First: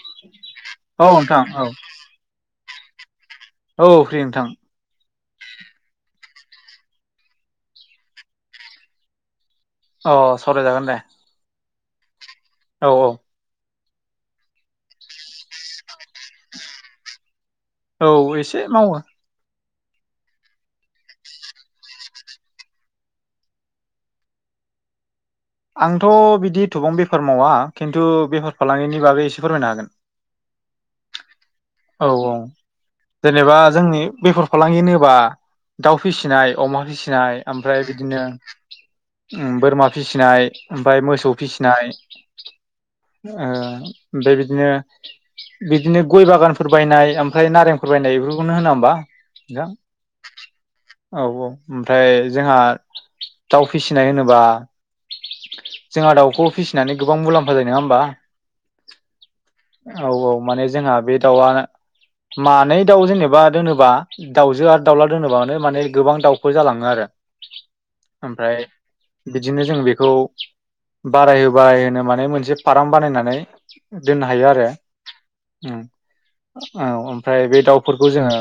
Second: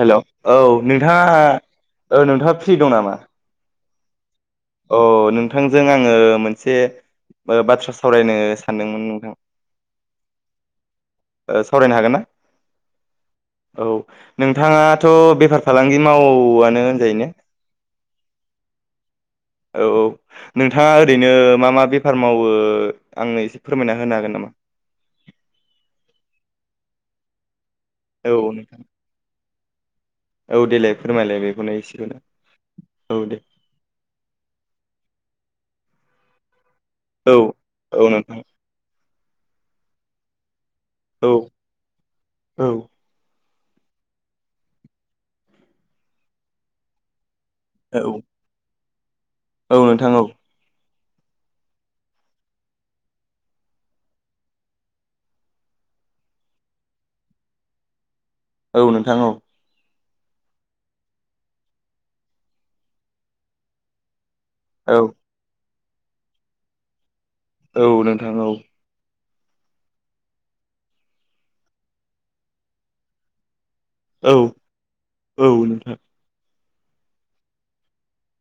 Hello औ नोंथां नोंथाङा औ औ नोंथाङा फ्रि दं नामा औ फ्रि नोंथां अ नोंथांजों आङो मोनसे बाथ्रा सावरायनो सानदोंमोन नोंथां अ सावरायजागोन दे ओ सावरायनो हागोन ना? औ औ औ नोंथाङाथ बेफार फालांगि मावोनो होनजायो ने? औ एसे मावो औ औ नोंथाङा ओरैनो मा मा बेफार मावो आंनो एसे फोरमायना होनो हागोन नामा [inaudible] आंथ बिदि थबां बेफार मावा खिन्थु औ बेफार नोंथां फालांगिनि बागै एसे फोरमायनो हागोन औ देलाय फोरमायलाय बेखौनो एसे औ औ जेनेबा जोंनि बेफर फालांगि होनोबा दाउ फिसिनाय अमा फिसिनाय औ ओमफ्राय औ बिदिनो नोंथां ओम बोरमा फिसिनाय ओमफ्राय औ मोसौ फिसिनाय औ ओ ओमफ्राय बिदिनो बिदिनो गय बागानफोर बायनाय ओम ओमफाय नारेंफोर औ बायनाय बेफोरखौनो होना होमबा औ नोंथां औ औ औ ओमफ्राय जोंहा दाउ फिसिनाय होनोबा जोंहा दाउखौ फिसिनानै गोबां मुलाम्फा जायो नङा होमबा? औ नोंथां औ औ औ माने जोंहा बे दाउआ मानै दाउ जेनेबा दोनोबा दाउजो आरो औ दाउला दोनोबानो माने गोबां दाउफोर जालाङो आरो औ नोंथां औ ओमफ्राय बिदिनो जों बेखौ बारायहो बारायहोनो माने मोनसे फार्म बानायनानै दोननो औ हायो आरो औ नोंथां औ ओमफ्राय बे दाउफोरखौ जोङो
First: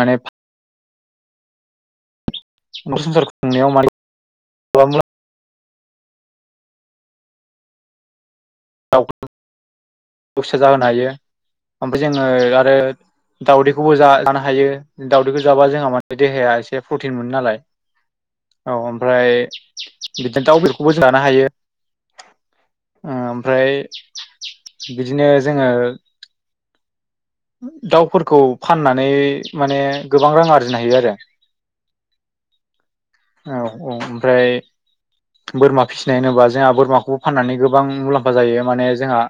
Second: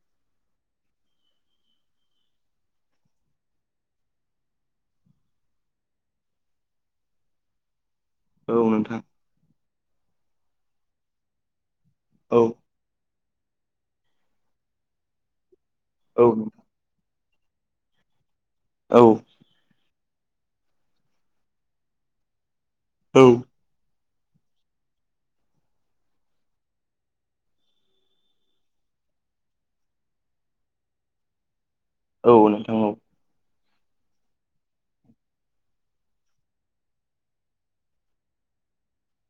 माने नखर संसार खुंनायाव माने गोबां मुलाम्फा औ नोंथां दाव फिसा जाहोनो हायो ओमफ्राय औ जोङो आरो दाउदैखौबो जा-जानो हायो दाउदैखौ जाबा जोंहा माने औ देहाया नोंथां एसे प्रटिन मोनो नालाय औ ओमफ्राय बिदिनो दाउ बेदरखौबो जों जानो हायो ओ औ ओमफ्राय बिदिनो जोङो दाउफोरखौ फाननानै माने गोबां रां आरजिनो हायो आरो औ नोंथां औ औ औ ओमफ्राय बोरमा फिसिनाय होनोबा जोंहा बोरमाखौबो फाननानै गोबां मुलाम्फा जायो माने जोंहा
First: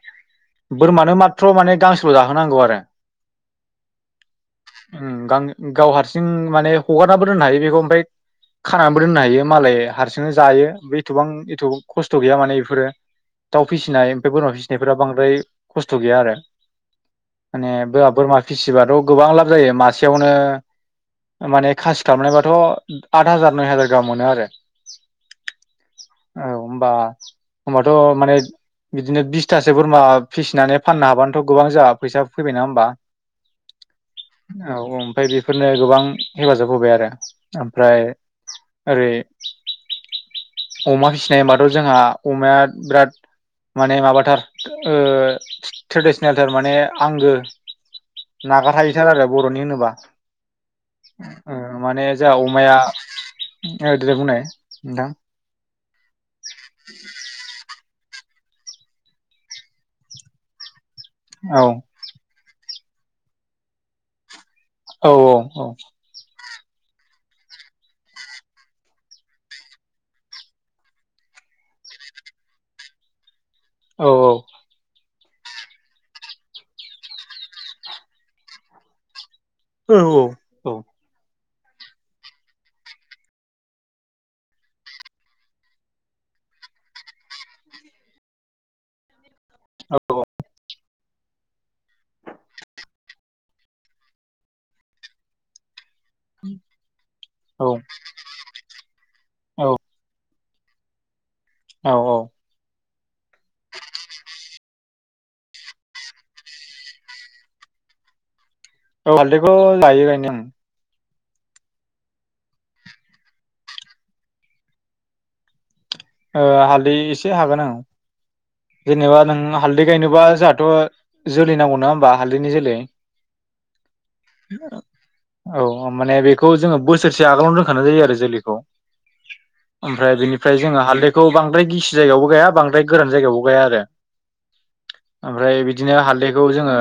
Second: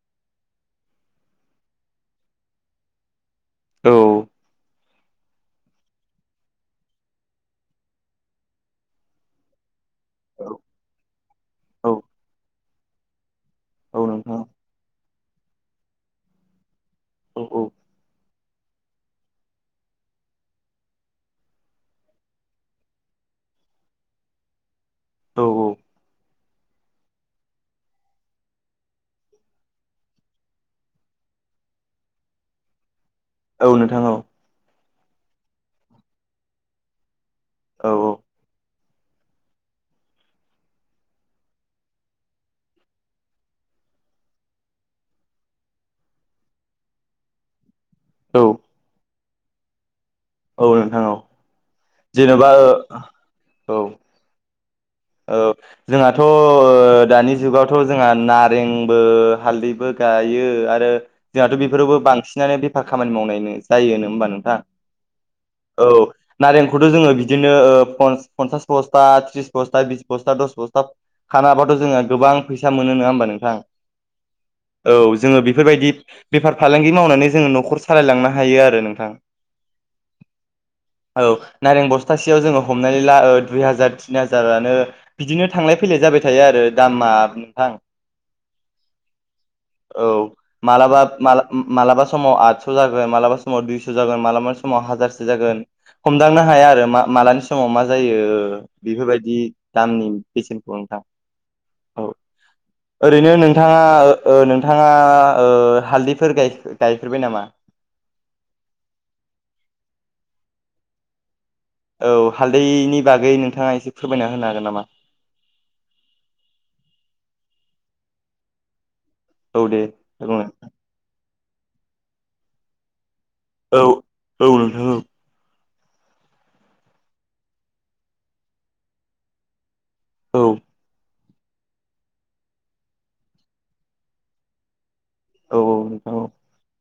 बोरमानो माथत्र माने गांसेल जाहोनांगौ आरो औ उ गां-गाव हारसिं माने हगारनाबो दोननो हायो बेखौ ओमफ्राय खानानैबो दोननो हायो मालाय हारसिंनो औ जायो एथबां एथ औ खस्थ गैया माने बेफोरो दाउ औ फिसिनाय ओमफ्राय नोंथां बोरमा फिसिनायफोरा बांद्राय खस्थ गैया आरो औ माने बोआ बोरमा फिसिबाथ गोबां लाब जायो मासेयावनो माने खासि खालामनायबाथ आत हाजार नय हाजार गाहाम मोनो आरो औ औ औ होमबा होनबाथ माने बिदिनो बिसथासो बोरमा फिसिनानै फाननो हाबानोथ गोबां जाहा फैसा फैबाय नङा होमबा? औ नोंथां औ औ ओमफ्राय बेफोरनो गोबां हेफाजाब होबाय आरो औ ओमफ्राय ओरै अमा फिसिनाय होनबाथ जोंहा अमाया बिराद माने माबाथार ओ ट्रेडिसनेलथार माने आंगो औ नागार हायिथार आरो बरनि होनोबा औ नोंथां औ ओ माने जोंहा जेन'बा औ अमाया औ देनाय बुंनाय नोंथां औ जोंहाथ ओ दानि जुगाव थ जोंहा नारेंबो हालदैबो गायो आरो जोंहाथ औ बेफोरावबो बांसिनानो बेफार खामानि मावनाय जायो नङा होमबा नोंथां? औ औ औ नारेंखौथ जोङो ओ बिदिनो फन पनसास बस्था थ्रिस बस्था बिस बस्था दस बस्था खानो हाबाथ जोङो गोबां फैसा मोनो नङा होमबा नोंथां? औ औ औ जोङो बेफोरबायदि बेफार फालांगि मावनानै जोङो नखर सालायलांनो हायो आरो नोंथां औ औ औ ओ नारें बसथासे जों हमनानै ला ओ दुइ हाजार थिन हा हाजारनो बिदिनो थांलाय फैलाय जाबाय थायो आरो दामा नोंथां औ मालाबा, माला मालाबा समाव आदस' जागोन मालाबा समाव दुइस' जागोन मालाबा समाव हाजारसो जागोन, हमदांनो हाया आरो मा मालानि समाव औ औ मा जायो बेफोरबायदि औ दामनि, बेसेनखौ नोंथां, औ औ ओरैनो नोंथाङा ओ नोंथाङा ओ हालदैफोर गाय गायफेरबाय नामा? [unintelligible] हालदैखौ गायो गानो ओं औ हालदैनि बागै नोंथाङा एसे फोरमायना होनो हागोन नामा? ओ हालदै एसे हागोन ओं, जेनेबा नों औ दे हालदै गायनोबा बुंलाय जाहाथ' जोलै नांगौ नङा होमबा हालदैनि जोलै, औ औ नोंथां औ औ माने बेखौ जोङो बोसोरसे आगोलावनो दोनखानाय जायो आरो जोलैखौ, ओमफ्राय औ बिनिफ्राय जोङो हालदै बांद्राय गिसि जायगायावबो गाया बांद्राय गोरान जायगायावबो गाया आरो औ ओमफ्राय बिदिनो हालदैखौ जोङो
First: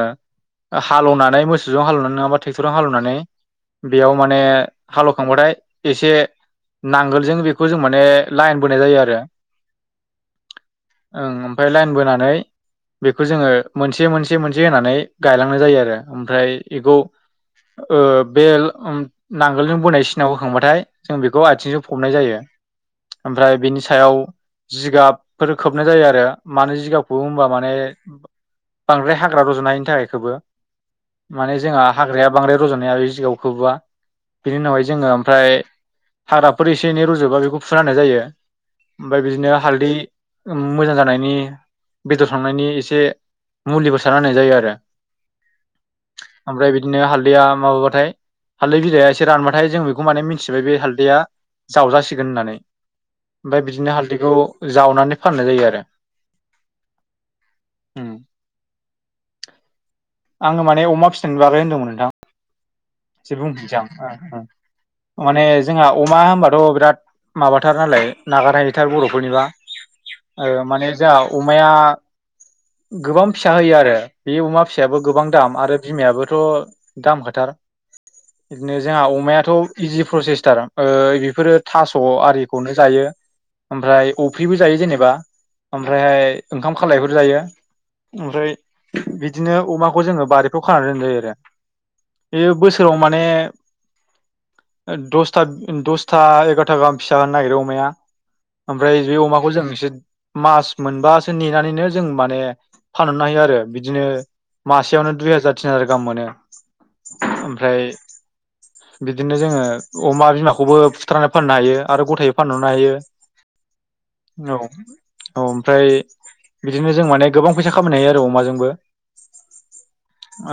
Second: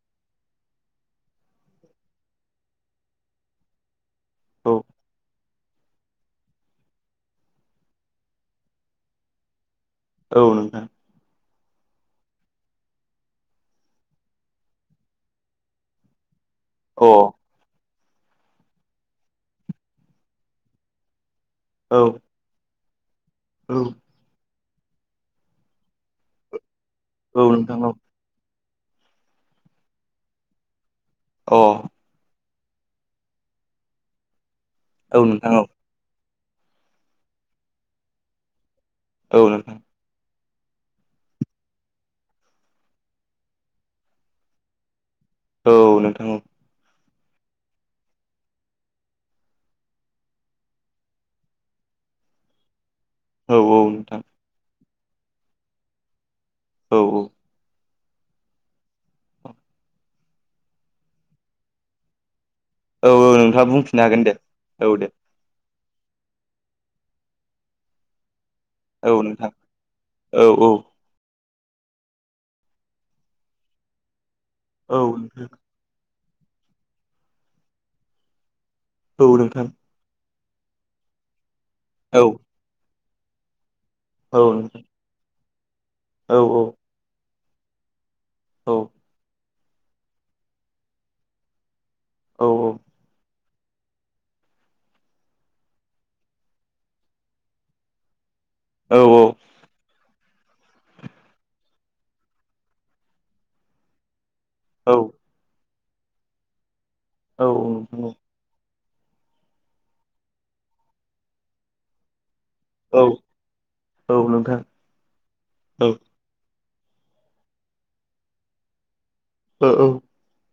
ओ हालोवनानै मोसौजों हालोवनानै नङाबा ट्रेक्टराव हालेवनानै बेयाव माने हालोवखांबाथाय एसे नांगोलजों बेखौ जों माने लाइन बोनाय जायो आरो औ नोंथां ओमफाय लाइन बोनानै बेखौ जोङो मोनसे मोनसे मोनसे होनानै गायलांनाय जायो आरो ओमफ्राय एखौ औ ओ बे उम नांगोलजों बोनाय सिनाखौ होांबाथाय जों बिखौ आइथिंजों फबनाय औ जायो। ओमफ्राय बेनि औ सायाव जिगाबफोर खोबनाय जायो आरो मानो जिगाब, खोबो होमबा माने नोंथां अ बांद्राय हाग्रा रज'नायनि थाखाय खोबो औ माने जोंहा हाग्राया बांद्राय रज'नो हाया बे जिगाबखो खोबोबा बिनि उनावहाय जोङो औ ओमफ्राय, नोंथां औ हाग्राफोर एसे एनै रुजोबा बेखौ फुुना होनाय जायो ओमफाय अ औ नोंथां औ बिदिनो नोंथां हालदै, मोजां जानायनि बेदर थांनायनि एसे मुलिबो सारना होननाय जायो आरो औ नोंथां औ ओमफ्राय बिदिनो हाल्दैया माबाबाथाय हालदै बिलाइया एसे रानबाथाय जों बेखौ माने मिन्थिबाय बे हाल्दैया जावजासिगोन होननानै औ ओमफाय औ बिदिनो नोंथां हालदैखौ जावनानै फाननाय जायो आरो औ औ उम आङो माने अमा फिसिनायनि बागै होनदों नोंथां औ औ एसे नोंथाङा बुंफिनसै आं बुंफिननो हागोन दे ओं ओं औ दे माने जोंहा अमा होमबाथ' बिराद माबाथार नालाय नागारनो हायि थार औ बर'फोरनिबा नोंथां औ आरो औ माने जोंहा, अमाया गोबां फिसा होयो आरो बे अमा औ फिसायाबो गोबां नोंथां दाम आरो बिमायाबो, थ' दाम खाथार, बिदिनो जोंहा औ अमायाथ' नोंथां इजि प्रसेसथार ओ बेफोरो थास' औ आरिखौनो जायो ओमफ्राय औ अफ्रिबो जायो नोंथां जेनेबा ओमफ्रायहाय औ औ ओंखाम खालायफोर जायो। ओमफ्राय औ [unintelligible] बिदिनो अमाखौ जोङो बारिफ्राव खाना दोनजायो आरो बेयो बोस बे ओ दसथा दसथा एगार'था गाहाम फिसा होनो नागिरो अमाया ओमफ्राय औ बे नोंथां अमाखौ जों एसे, मास मोनबासो नेनानैनो जों माने फानहरनो हायो आरो बिदिनो मासेयावनो दुइ हाजार तिन हाजार गाहाम मोनो, औ ओमफ्राय औ औ बिदिनो जोङो अमा बिमाखौबो फुथारनानै फाननो हायो आरो गथायै फानहरनो हायो औ औ नोंथां औ औ ओमफ्राय बिदिनो जों माने गोबां फैसा खामायनो हायो आरो अमाजोंबो, ओ औ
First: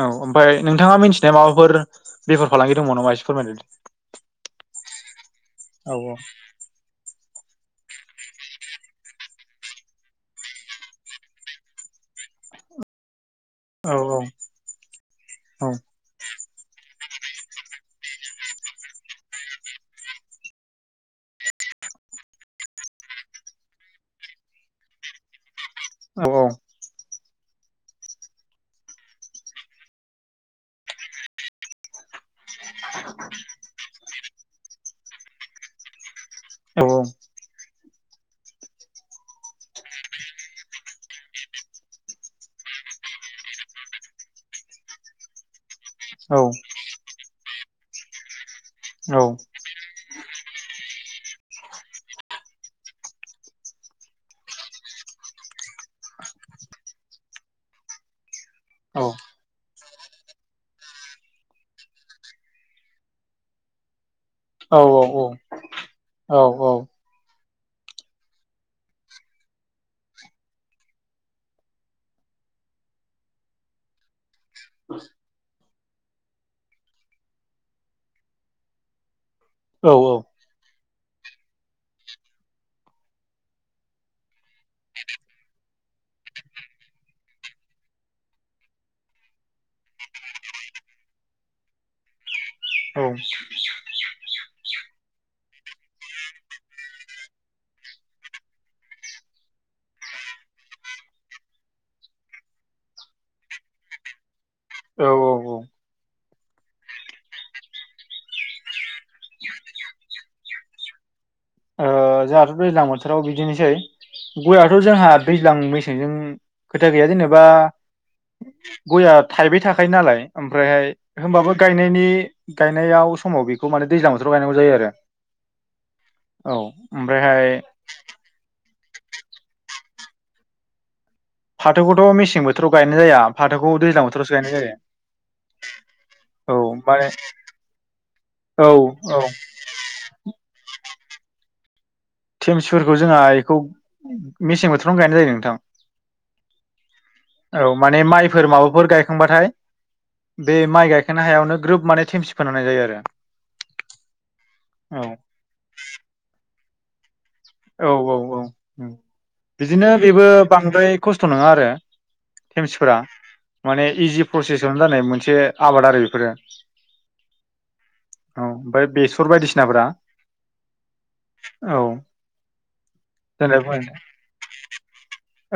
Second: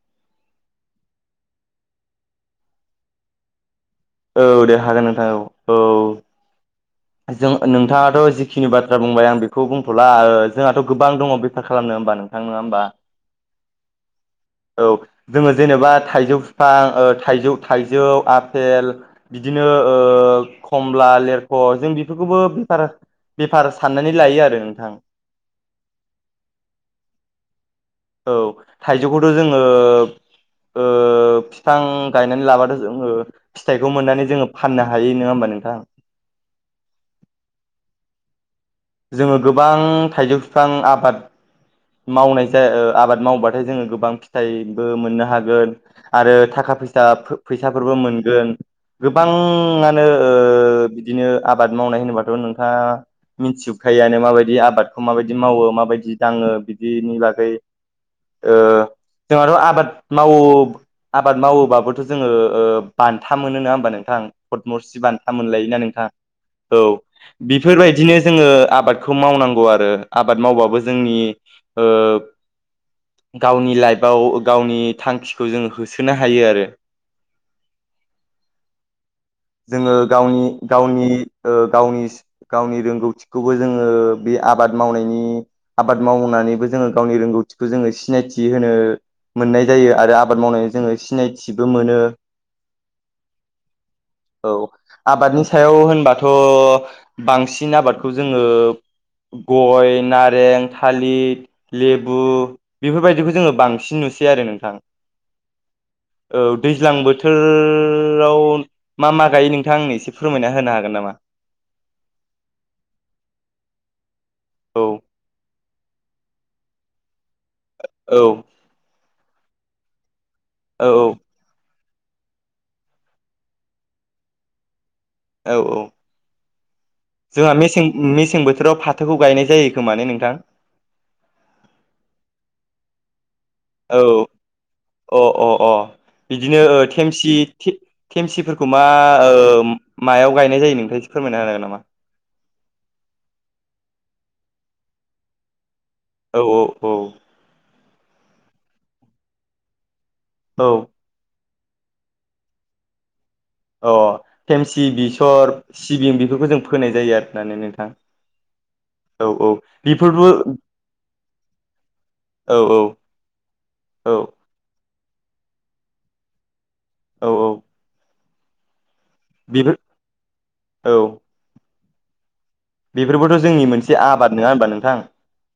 औ ओमफ्राय नोंथाङा मिथिनाया माबाफोर बेफार फालांगि दंब नामा एसे फोरमाय होद औ दे हागोन नोंथां औ औ जों नोंथाङाथ जिखिनि बाथ्रा बुंबाय आं बेखौ बुंथला ओओ जोंहाथ गोबां दङ बेफार खालामनो होमबा नोंथां नङा होमबा औ औ जोङो औ जेनेबा थाइजौ बिफां ओ थाइजौ थाइजौ आफेल बिदिनो ओ खमला लेरखस जों बेफोरखौबो बे बेफार साननानै लायो आरो नोंथां औ औ थाइजौखौथ जोङो ओ फिफां गायनानै लाबाथ जोङो फिथाइखौ मोननानै जोङो फाननो हायो नोङा होमबा नोंथां औ जोङो गोबां थाइजौ बिफां आबाद मावनाय जाया आबाद मावबाथाय जोङो गोबां फिथाइबो मोननो हागोन आरो थाखा फैसा फै फैसाफोरबो मोनगोन गोबाङानो ओ बिदिनो आबाद मावनाय होनोबाथ नोंथाङा मिथिजोबखायोआानो माबायदि आबादखौ माबायदि मावो माबायदि जि दाङो बिदिनि बागै जोंहाथ आबाद मावो आबाद मावोबाबोथ जोङो बान्था मोनो नङा होमबा नोंथां औ पदमरसि बान्था मोनलाय ना नोंथां औ बेफोरबायदिनो जोङो आबादखौ मावनांगौ आरो आबाद मावबाबो जोंनि ओ गावनि लाइफआव गावनि थांखिखौ जोङो हो सोनो हायो आरो जोङो गावनि गावनि ओ गावनि गावनि रोंगौथिखौबो जोङो बे आबाद मावनायनि आबाद आ मावनानैबो जोङो गावनि रोंगौथिखौ जोङो सिनायथि होनो मोननाय जायो आरो आबाद मावनानै जोङो सिनायथिबो मोनो औ औ आबादनि सायाव होनबाथ बांसिन आबादखौ जोङो गय नारें था थालिर लेबु बेफोरबायदिखौ जोङो बांसिन नुसै आरो नों औ औ औ औ दैज्लां बोथोराव मा मा गायो नोंथां आंनो एसे फोरमायना होनो हागोन नामा ओ जोंहाथ दैज्लां बोथोराव बिदिनोसै गयथ औ जोंहा दैज्लां मेस सें जों खोथा गैया जेनेबा औ गया थाइबाय थाखायो नालाय औ ओमफ्रायहाय होमबाबो गायनायनि गायनायाव समाव बेखौ माने दैज्लां बोथोराव गायनांगौ जायो आरो औ औ औ ओमफ्रायहाय जोंहा मेसें मेसें बोथोराव फाथोखौ गायनाय जायो खोमाने नोंथां फाथोखौथ मेसें बोथोराव गायनाय जाया फाथोखौ औ दैज्लां बोथावसो गायनाय जायो अ अ अ औ बिदिनोे ओ माने थेमसि थे औ थेमसिफोरखौ मा औ ओ मायाव गायनाय जायो नोंथां ए फोरमायना होन हागोन नामा थेमसिफोरखौ जोंहा बेखौ मेसें बोथोरावनो गायनाय जायो नोंथां औ औ औ औ माने माइफोर माबाफोर गायखांबाथाय बे माइ औ गायखांनो हायावनो ग्रोब माने थेमसि फोनानाय जायो आरो अ थेमसि बेसर सिबिं बेफोरखौ जों फोनाय जायो आरो औ औ औ औ बिदिनो बेफोरबो बेबो बांद्राय खस्थ' नङा आरो औ थेमसिफोरा माने औ इजि प्रसेसावनो जानाय मोनसे आबाद आरो बेफोरो औ औ औ ओमफ्राय बेसर बेफोर बायदिसिनाफ्रा औ [inaudible] औ। बेफोरबोथ' जोंनि जेनेबा मोनसे आबाद नङा होनबा नोंथां।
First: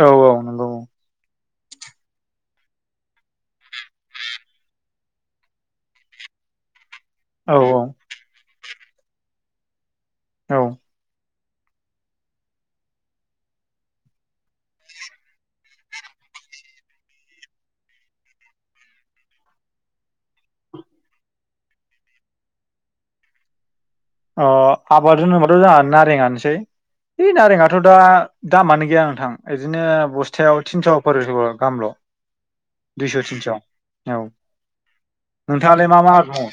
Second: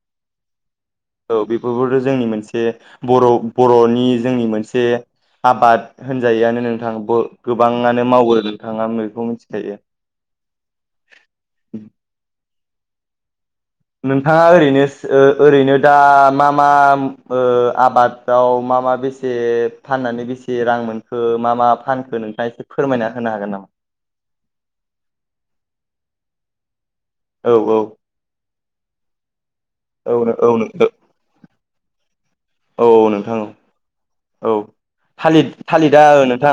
औ औ नंगौ [inaudible] औ बेख बेफोरबो जोंनि मोनसे बर'-बर'नि जोंनि मोनसे आबाद होनजायोआनो नोंथां औ गोबाङानो मावो नोंथाङा बेखौ मिथिखायो। औ। [inaudible] नोंथाङा ओरैनो ओ ओरैनो दा मा मा ओ आबादाव मा मा मा बेसे फाननानै बेसे रां मोनखो मा मा फानखो नोंथाङा एसे फोरमायना होनो हागोन नामा? अ आबाद होनोबाथ' जोंहा नारेंआनोसै। बे औ नारेङाथ' दा दामानो गैया नोंथां बिदिनो औ औ बस्थायाव थिनस' फारस' गाहामल'। औ दुइस' नोंथां औ थिन्स'। औ थालिद थालिरदा मा दङ नोंथां?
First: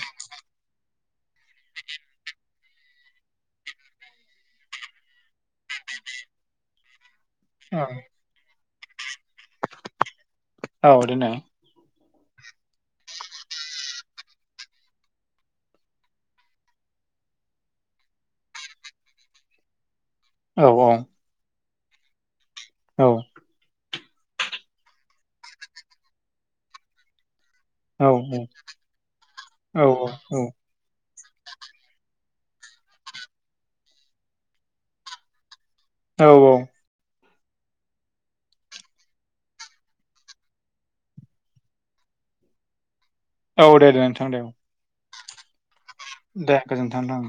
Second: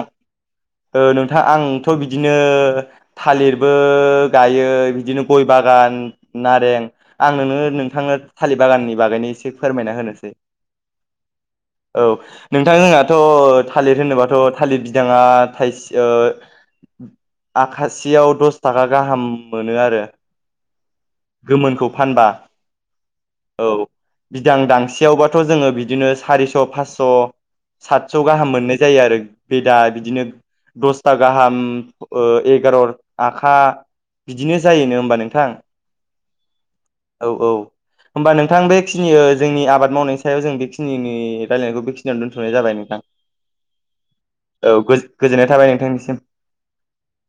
ओ नोंथां आंथ' बिदिनो थालिरबो गायो बिदिनो गय बागान, नारें आं नोंनो नोंथांनो थालिर बागाननि बागैनो एसे फोरमायना होनोसै। औ देनाय। औ नोंथां जोनाथ' थालिर होनोबाथ' थालिर बिदाङा थाइसे ओ आखासेयाव दस थाखा गाहाम मोनो आरो। औ औ गोमोनखौ फानबा औ औ। बिदां दांसेयावबाथ' जोङो बिदिनो सारिस' फासस' औ सातस' गाहाम मोननाय जायो आरो। बे दा औ बिदिनो दस था गाहाम एगार' आखा बिदिनो जायोनो होमबा नोंथां। औ औ। औ औ। होमबा नोंथां बेखिनि ओ जोंनि आबाद मावनायनि सायाव जों बेखिनि रायलायनायखौ बेखिनियाव दोन्थ'नाय जाबाय नोंथां। औ दे दे नोंथां दे औ। गोजोननाय थाबाय नोंथांनिसि दे गोजोनथों।